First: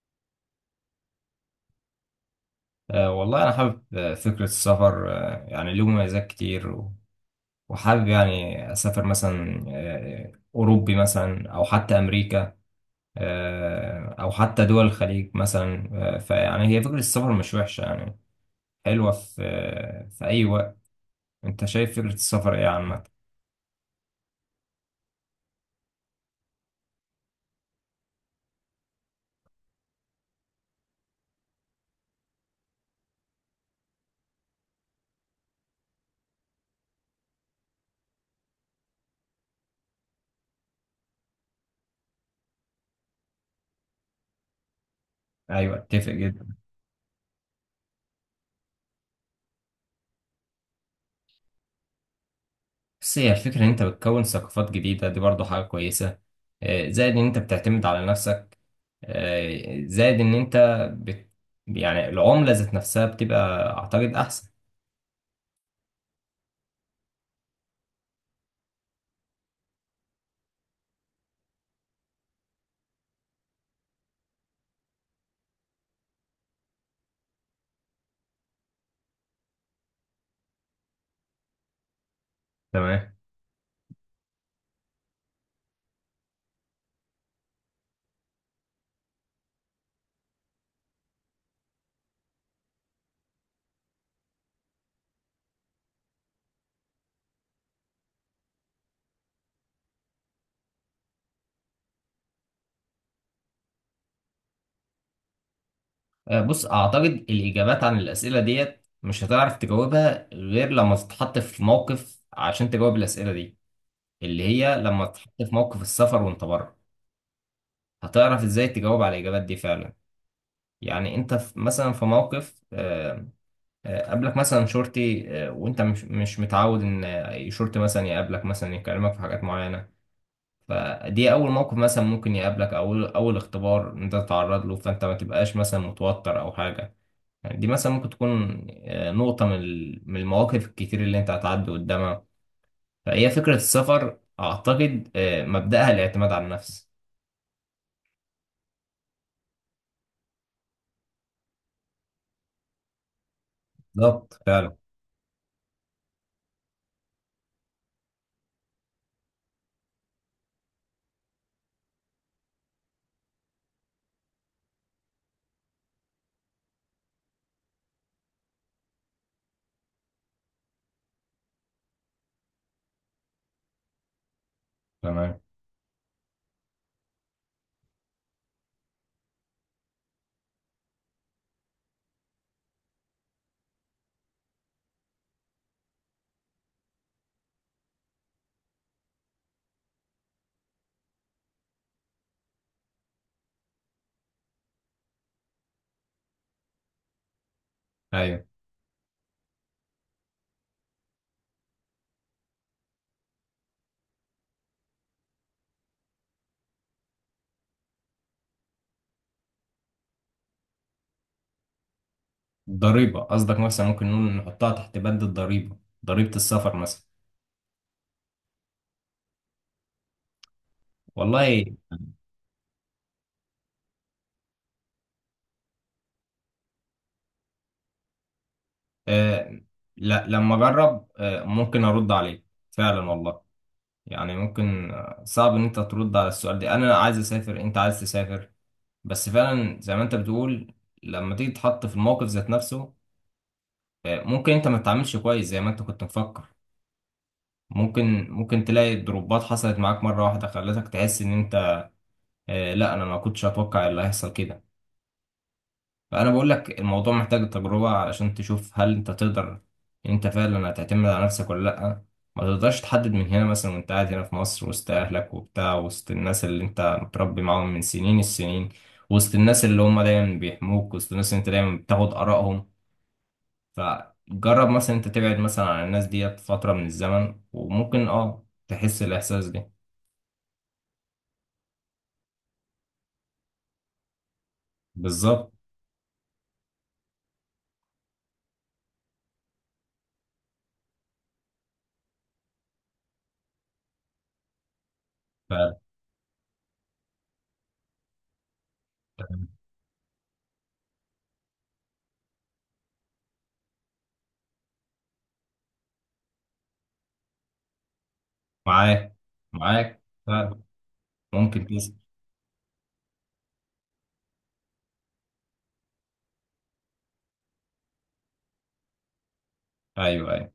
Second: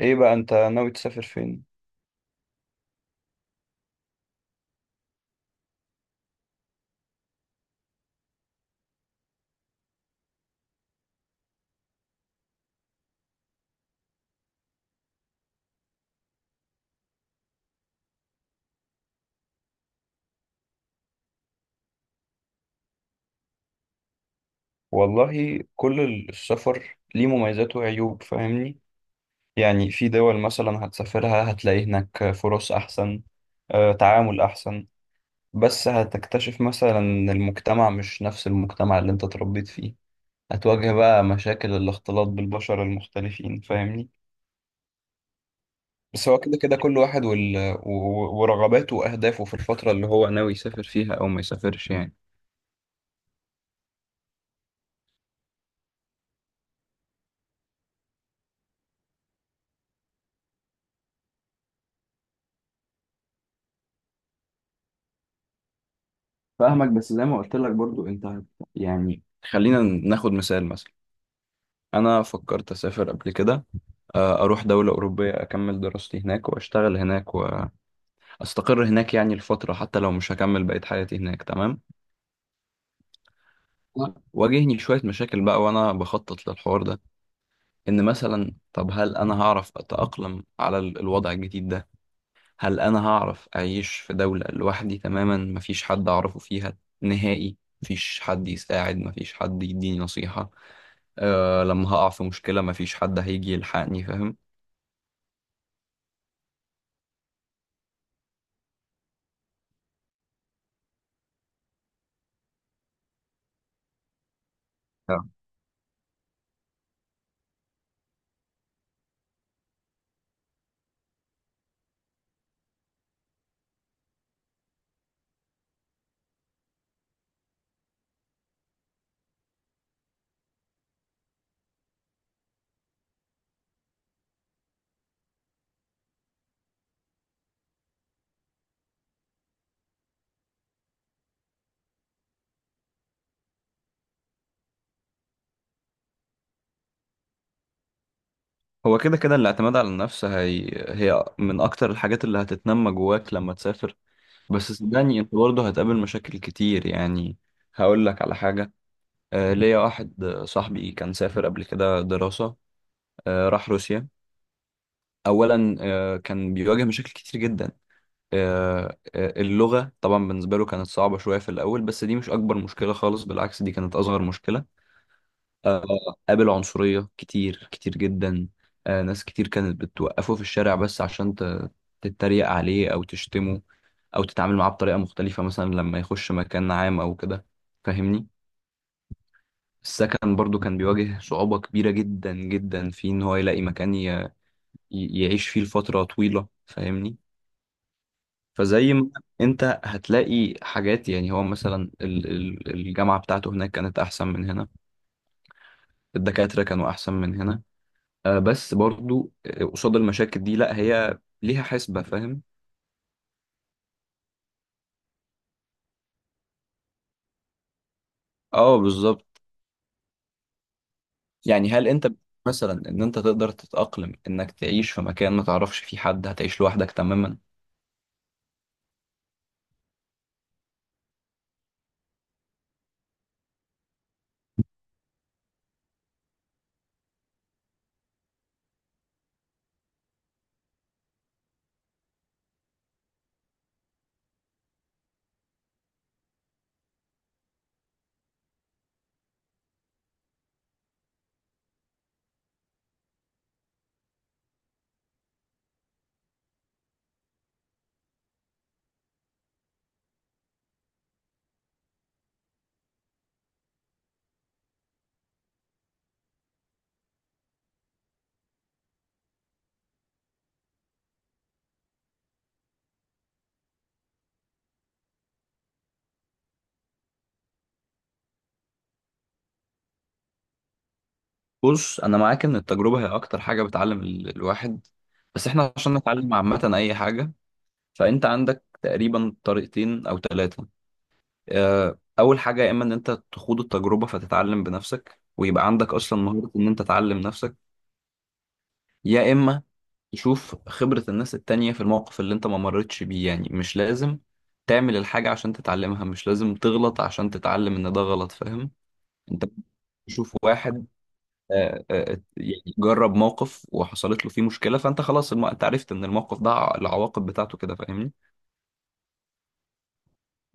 ايه بقى انت ناوي تسافر فين؟ والله أنا حابب فكرة السفر، يعني له مميزات كتير وحابب يعني أسافر مثلا أوروبي مثلا أو حتى أمريكا، أو حتى دول الخليج مثلا. فيعني هي فكرة السفر مش وحشة، يعني حلوة في في أي وقت. أنت شايف فكرة السفر إيه عامة؟ والله كل السفر ليه مميزات وعيوب، فاهمني. يعني في دول مثلا هتسافرها هتلاقي هناك فرص احسن، تعامل احسن. بس هتكتشف مثلا ان المجتمع مش نفس المجتمع اللي انت اتربيت فيه. هتواجه بقى مشاكل الاختلاط بالبشر المختلفين، فاهمني. أيوة، أتفق بس هو جدا. كده كده كل واحد ورغباته واهدافه في الفترة اللي هو ناوي يسافر فيها او ما يسافرش، يعني. بس هي الفكرة إن أنت بتكون ثقافات جديدة، دي برضو حاجة كويسة. زائد إن أنت بتعتمد على نفسك، زائد إن أنت بت... يعني العملة ذات نفسها بتبقى أعتقد أحسن. فاهمك، بس زي ما قلت لك برضو انت يعني، خلينا ناخد مثال مثلا. انا فكرت اسافر قبل كده، اروح دولة اوروبية اكمل دراستي هناك واشتغل هناك واستقر هناك يعني لفترة، حتى لو مش هكمل بقية حياتي هناك، تمام. تمام. واجهني شوية مشاكل بقى وانا بخطط للحوار ده، ان مثلا طب هل انا هعرف اتأقلم على الوضع الجديد ده؟ هل انا هعرف اعيش في دولة لوحدي تماما مفيش حد اعرفه فيها نهائي؟ مفيش حد يساعد، مفيش حد يديني نصيحة. لما هقع في مشكلة مفيش حد هيجي يلحقني، فاهم. بص، أعتقد الإجابات عن الأسئلة ديت مش هتعرف تجاوبها غير لما تتحط في موقف عشان تجاوب الأسئلة دي، اللي هي لما آه. تتحط في موقف السفر وأنت بره هتعرف إزاي تجاوب على الإجابات دي فعلا. يعني أنت في مثلا في موقف، قابلك مثلا شرطي، وانت مش متعود ان شرطي مثلا يقابلك، مثلا يكلمك في حاجات معينه. فدي اول موقف مثلا ممكن يقابلك، او اول اختبار انت تتعرض له، فانت ما تبقاش مثلا متوتر او حاجه. يعني دي مثلا ممكن تكون نقطه من من المواقف الكتير اللي انت هتعدي قدامها. فهي فكره السفر اعتقد مبداها الاعتماد على النفس. هو كده كده الاعتماد على النفس هي، هي من أكتر الحاجات اللي هتتنمى جواك لما تسافر. بالظبط بس فعلا. صدقني أنت برضه هتقابل مشاكل كتير، يعني هقول لك على حاجة. ليا واحد صاحبي كان سافر قبل كده دراسة. راح روسيا. أولا كان بيواجه مشاكل كتير جدا. أه آه، اللغة طبعا بالنسبة له كانت صعبة شوية في الأول، بس دي مش أكبر مشكلة خالص، بالعكس دي كانت أصغر مشكلة. تمام. آه، قابل عنصرية كتير كتير جدا. ناس كتير كانت بتوقفه في الشارع بس عشان تتريق عليه أو تشتمه أو تتعامل معاه بطريقة مختلفة مثلا لما يخش مكان عام أو كده، فاهمني. السكن برضو كان بيواجه صعوبة كبيرة جدا جدا في إن هو يلاقي مكان يعيش فيه لفترة طويلة، فاهمني. ايوه. فزي ما، أنت هتلاقي حاجات، يعني هو مثلا الجامعة بتاعته هناك كانت أحسن من هنا، الدكاترة كانوا أحسن من هنا. بس برضو قصاد المشاكل دي لا هي ليها حسبة، فاهم. الضريبه قصدك، مثلا ممكن نقول نحطها تحت بند الضريبه. ضريبه السفر مثلا. اه، بالظبط. والله. يعني هل انت مثلا ان انت تقدر تتأقلم انك تعيش في مكان ما تعرفش فيه حد، هتعيش لوحدك تماما؟ آه، لا، لما اجرب ممكن ارد عليك. فعلا والله. يعني ممكن صعب ان انت ترد على السؤال ده. انا عايز اسافر، انت عايز تسافر. بس فعلا زي ما انت بتقول، لما تيجي تتحط في الموقف ذات نفسه ممكن انت ما تتعاملش كويس زي ما انت كنت مفكر. ممكن تلاقي ضربات حصلت معاك مرة واحدة خلتك تحس ان انت: آه، لا، انا ما كنتش اتوقع اللي هيحصل كده. فأنا بقول لك الموضوع محتاج تجربة عشان تشوف هل أنت تقدر إن أنت فعلا هتعتمد على نفسك ولا لأ. ما تقدرش تحدد من هنا مثلا وأنت قاعد هنا في مصر وسط أهلك وبتاع، وسط الناس اللي أنت متربي معاهم من سنين السنين، وسط الناس اللي هم دايما بيحموك، وسط الناس اللي أنت دايما بتاخد آرائهم. فجرب مثلا أنت تبعد مثلا عن الناس ديت فترة من الزمن وممكن تحس الإحساس ده. بص انا معاك ان التجربة هي اكتر حاجة بتعلم الواحد. بس بالظبط. احنا عشان نتعلم عامة اي حاجة، فانت عندك تقريبا طريقتين او ثلاثة. اول حاجة يا اما ان انت تخوض التجربة فتتعلم بنفسك ويبقى ف- عندك اصلا مهارة ان انت تعلم نفسك، يا اما يشوف خبرة الناس التانية في الموقف اللي انت ما مرتش بيه. يعني مش لازم تعمل الحاجة عشان تتعلمها، مش لازم تغلط عشان تتعلم ان ده غلط، فاهم. معاك. انت معاك ف- تشوف واحد، ممكن تسأل. يعني جرب موقف وحصلت له فيه مشكلة، فانت خلاص انت عرفت ان الموقف ده العواقب بتاعته كده، فاهمني. أيوه، أيوه.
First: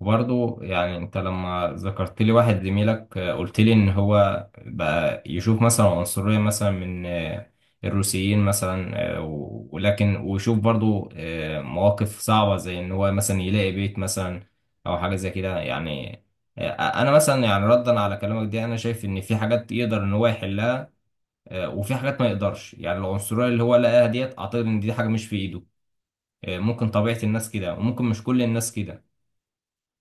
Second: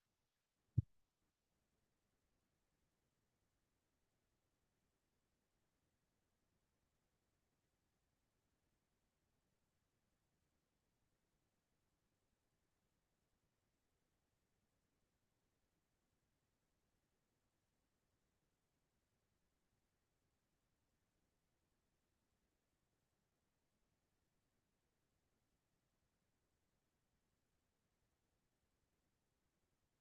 وبرضه يعني انت لما ذكرت لي واحد زميلك، قلت لي ان هو بقى يشوف مثلا عنصرية مثلا من الروسيين مثلا، ولكن ويشوف برضه مواقف صعبة زي ان هو مثلا يلاقي بيت مثلا او حاجة زي كده يعني. انا مثلا يعني ردا على كلامك دي، انا شايف ان في حاجات يقدر ان هو يحلها، وفي حاجات ما يقدرش. يعني العنصرية اللي هو لقاها ديت اعتقد ان دي حاجة مش في ايده. ممكن طبيعة الناس كده، وممكن مش كل الناس كده،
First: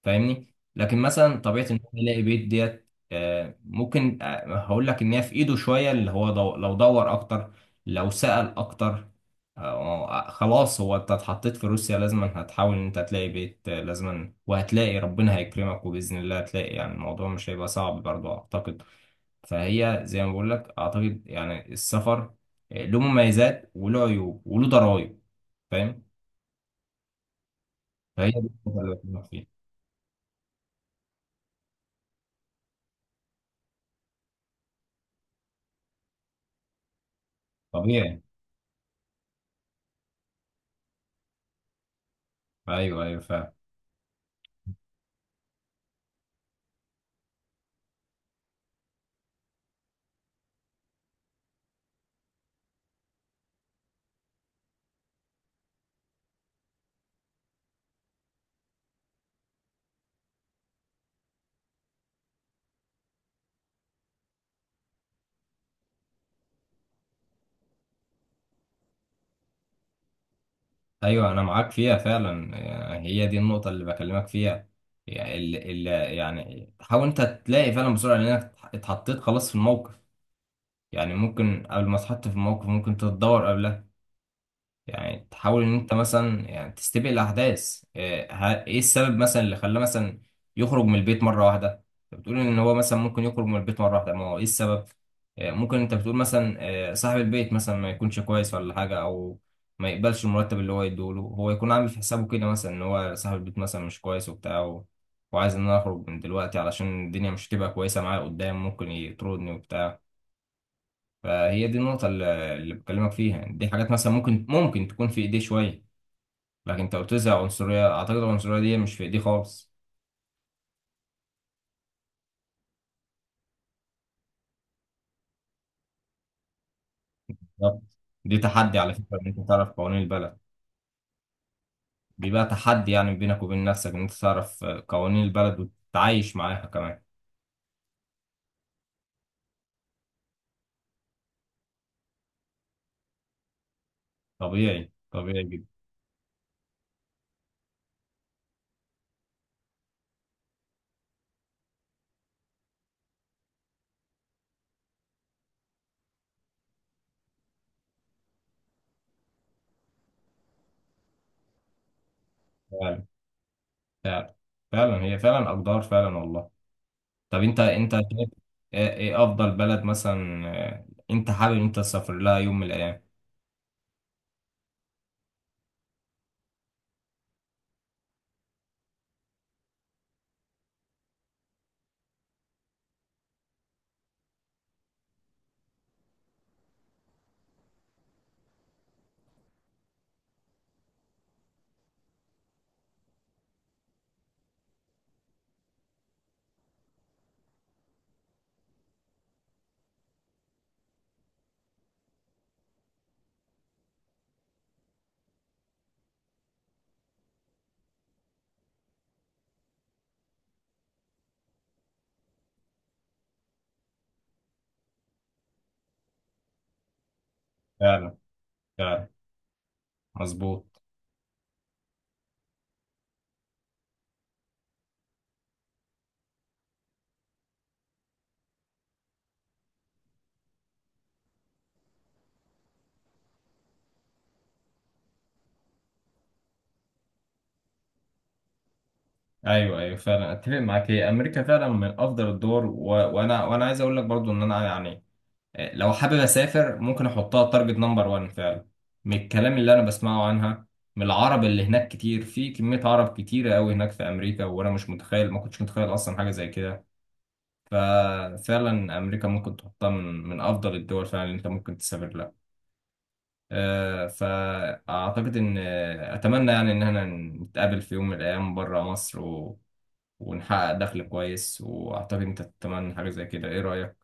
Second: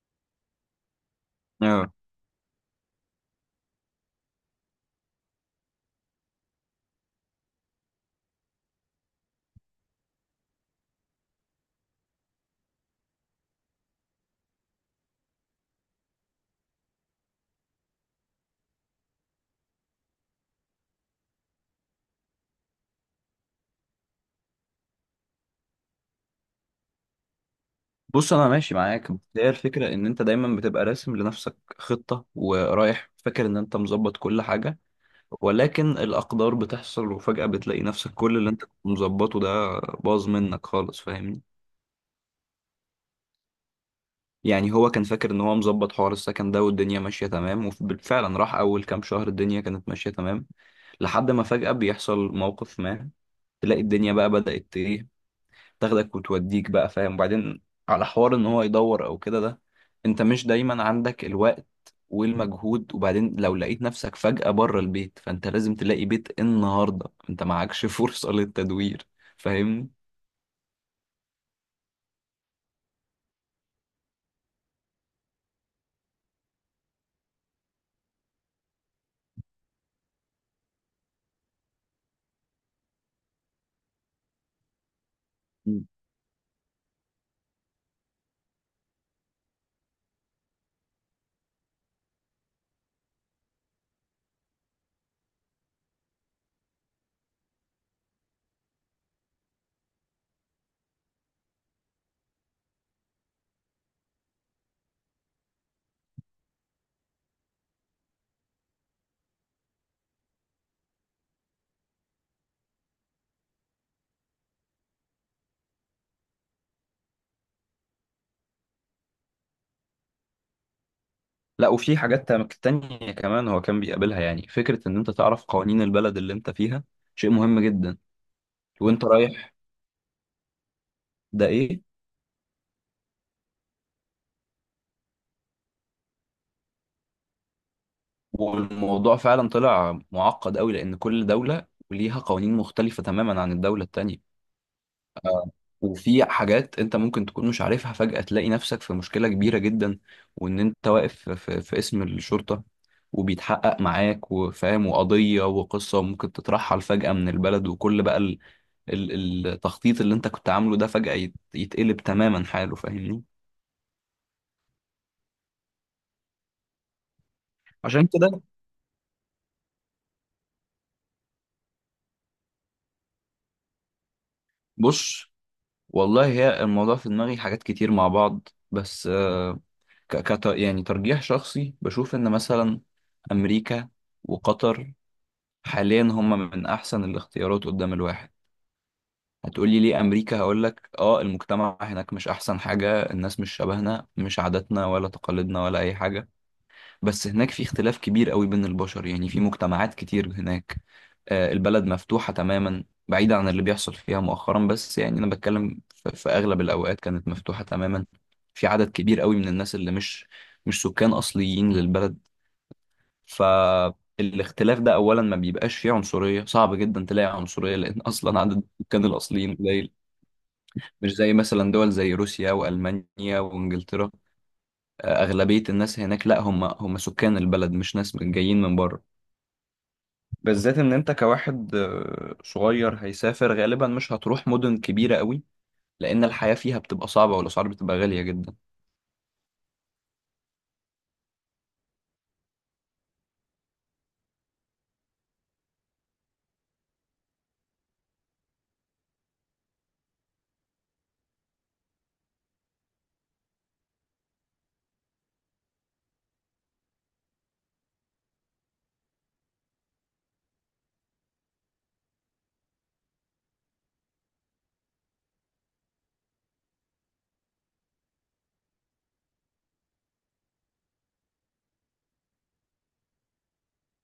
فاهمني. لكن مثلا طبيعه ان هو اه، يلاقي بيت ديت ممكن، هقول لك ان هي في ايده شويه. اللي هو لو دور اكتر، لو سأل اكتر. خلاص، هو انت اتحطيت في روسيا لازما هتحاول ان انت تلاقي بيت، لازما، وهتلاقي، ربنا هيكرمك وباذن الله هتلاقي. يعني الموضوع مش هيبقى صعب برضه اعتقد. فهي زي ما بقول لك اعتقد يعني السفر له مميزات وله عيوب وله ضرائب، فاهم. فهي بص دي انا النقطة ماشي اللي معاك، بس بكلمك فيها. هي الفكرة ان انت دايما بتبقى راسم لنفسك خطة ورايح فاكر ان انت مظبط كل حاجة. ولكن الأقدار بتحصل وفجأة بتلاقي نفسك طبيعي. كل اللي انت كنت مظبطه ده باظ منك خالص، فاهمني. ايوه، ايوه، فاهم. يعني هو كان فاكر ان هو مظبط حوار السكن ده والدنيا ماشية تمام، وفعلا راح أول كام شهر الدنيا كانت ماشية تمام، لحد ما فجأة بيحصل موقف ما، تلاقي الدنيا بقى بدأت ايه، تاخدك وتوديك بقى، فاهم. وبعدين على حوار ان هو يدور او كده ده، انت مش دايما عندك الوقت والمجهود. وبعدين لو لقيت نفسك فجأة بره البيت فانت لازم تلاقي بيت النهاردة، انت معكش فرصة للتدوير، فاهمني. ايوه انا معاك فيها فعلا. يعني هي دي النقطه اللي بكلمك فيها. يعني يعني حاول انت تلاقي فعلا بسرعه لانك اتحطيت خلاص في الموقف. يعني ممكن قبل ما تتحط في الموقف ممكن تتدور قبلها. يعني تحاول ان مم. انت مثلا يعني تستبق الاحداث. إيه السبب مثلا اللي خلاه مثلا يخرج من البيت مره واحده. انت بتقول ان هو مثلا ممكن يخرج من البيت مره واحده، ما هو ايه السبب؟ إيه ممكن انت بتقول مثلا، إيه صاحب البيت مثلا ما يكونش كويس ولا حاجه، او ما يقبلش المرتب اللي هو يديهوله. هو يكون عامل في حسابه كده مثلا ان هو صاحب البيت مثلا مش كويس وبتاع وعايز ان انا اخرج من دلوقتي علشان الدنيا مش هتبقى كويسه معايا قدام، ممكن يطردني وبتاع. فهي دي النقطه اللي بكلمك فيها. دي حاجات مثلا ممكن تكون في ايديه شويه. لكن انت قلت لي عنصرية، اعتقد العنصرية دي مش في ايدي خالص. لا، وفي حاجات تانية كمان هو كان بيقابلها، يعني فكرة ان انت تعرف قوانين البلد اللي انت فيها شيء مهم بالظبط. جدا. دي تحدي على وانت فكرة، ان انت رايح تعرف قوانين البلد. ده ايه؟ بيبقى تحدي يعني بينك وبين نفسك ان انت تعرف قوانين البلد وتتعايش معاها كمان. والموضوع فعلا طلع معقد قوي لان كل دولة وليها قوانين مختلفة تماما عن الدولة التانية. طبيعي، طبيعي جدا. وفي حاجات انت ممكن تكون مش عارفها، فجأة تلاقي نفسك في مشكلة كبيرة جدا، وان انت واقف في اسم الشرطة وبيتحقق معاك، وفاهم وقضية وقصة وممكن تترحل فجأة من البلد، وكل بقى التخطيط اللي انت كنت عامله ده فجأة يتقلب تماما حاله، فعلا، فاهمني. فعلا، فعلا، هي فعلا اقدار، فعلا والله. طب انت، عشان شايف كده، ايه افضل بلد مثلا، انت حابب ان انت تسافر لها يوم من الايام؟ بص، والله هي الموضوع في دماغي حاجات كتير مع بعض، بس يعني ترجيح شخصي بشوف ان مثلا امريكا وقطر حاليا هم من احسن الاختيارات قدام الواحد. هتقولي ليه امريكا؟ هقولك اه، المجتمع هناك مش احسن حاجة، الناس مش شبهنا مش عاداتنا ولا تقاليدنا ولا اي حاجة، بس هناك في اختلاف كبير قوي بين البشر. يعني في مجتمعات كتير هناك، البلد مفتوحة تماما بعيدة عن اللي بيحصل فيها مؤخرا، بس يعني انا بتكلم في اغلب الاوقات كانت مفتوحة تماما. في عدد كبير قوي من الناس اللي مش سكان اصليين للبلد. فالاختلاف ده اولا ما بيبقاش فيه عنصريه، صعب جدا تلاقي عنصريه لان فعلا، اصلا عدد السكان فعلا الاصليين قليل. مظبوط. مش زي مثلا دول زي روسيا والمانيا وانجلترا، اغلبيه الناس هناك لا هم هم سكان البلد مش ناس جايين من بره. بالذات ان انت كواحد صغير هيسافر غالبا مش هتروح مدن كبيره قوي لان الحياه فيها بتبقى صعبه والاسعار بتبقى غاليه جدا. ايوه، ايوه، فعلا اتفق معاك. هي امريكا فعلا من افضل الدول. و... وانا وانا عايز اقول لك برضو ان انا يعني لو حابب اسافر ممكن احطها تارجت نمبر 1 فعلا، من الكلام اللي انا بسمعه عنها، من العرب اللي هناك. كتير، في كمية عرب كتيرة قوي هناك في امريكا، وانا مش متخيل، ما كنتش متخيل اصلا حاجة زي كده. ففعلا امريكا ممكن تحطها من افضل الدول فعلا اللي انت ممكن تسافر لها. فاعتقد ان اتمنى يعني ان احنا نتقابل في يوم من الايام بره مصر، ونحقق دخل كويس. واعتقد انت تتمنى حاجة زي كده، ايه رأيك؟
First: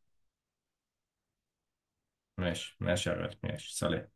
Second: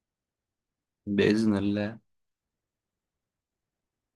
باذن الله ماشي، ماشي يا غالي، ماشي، سلام.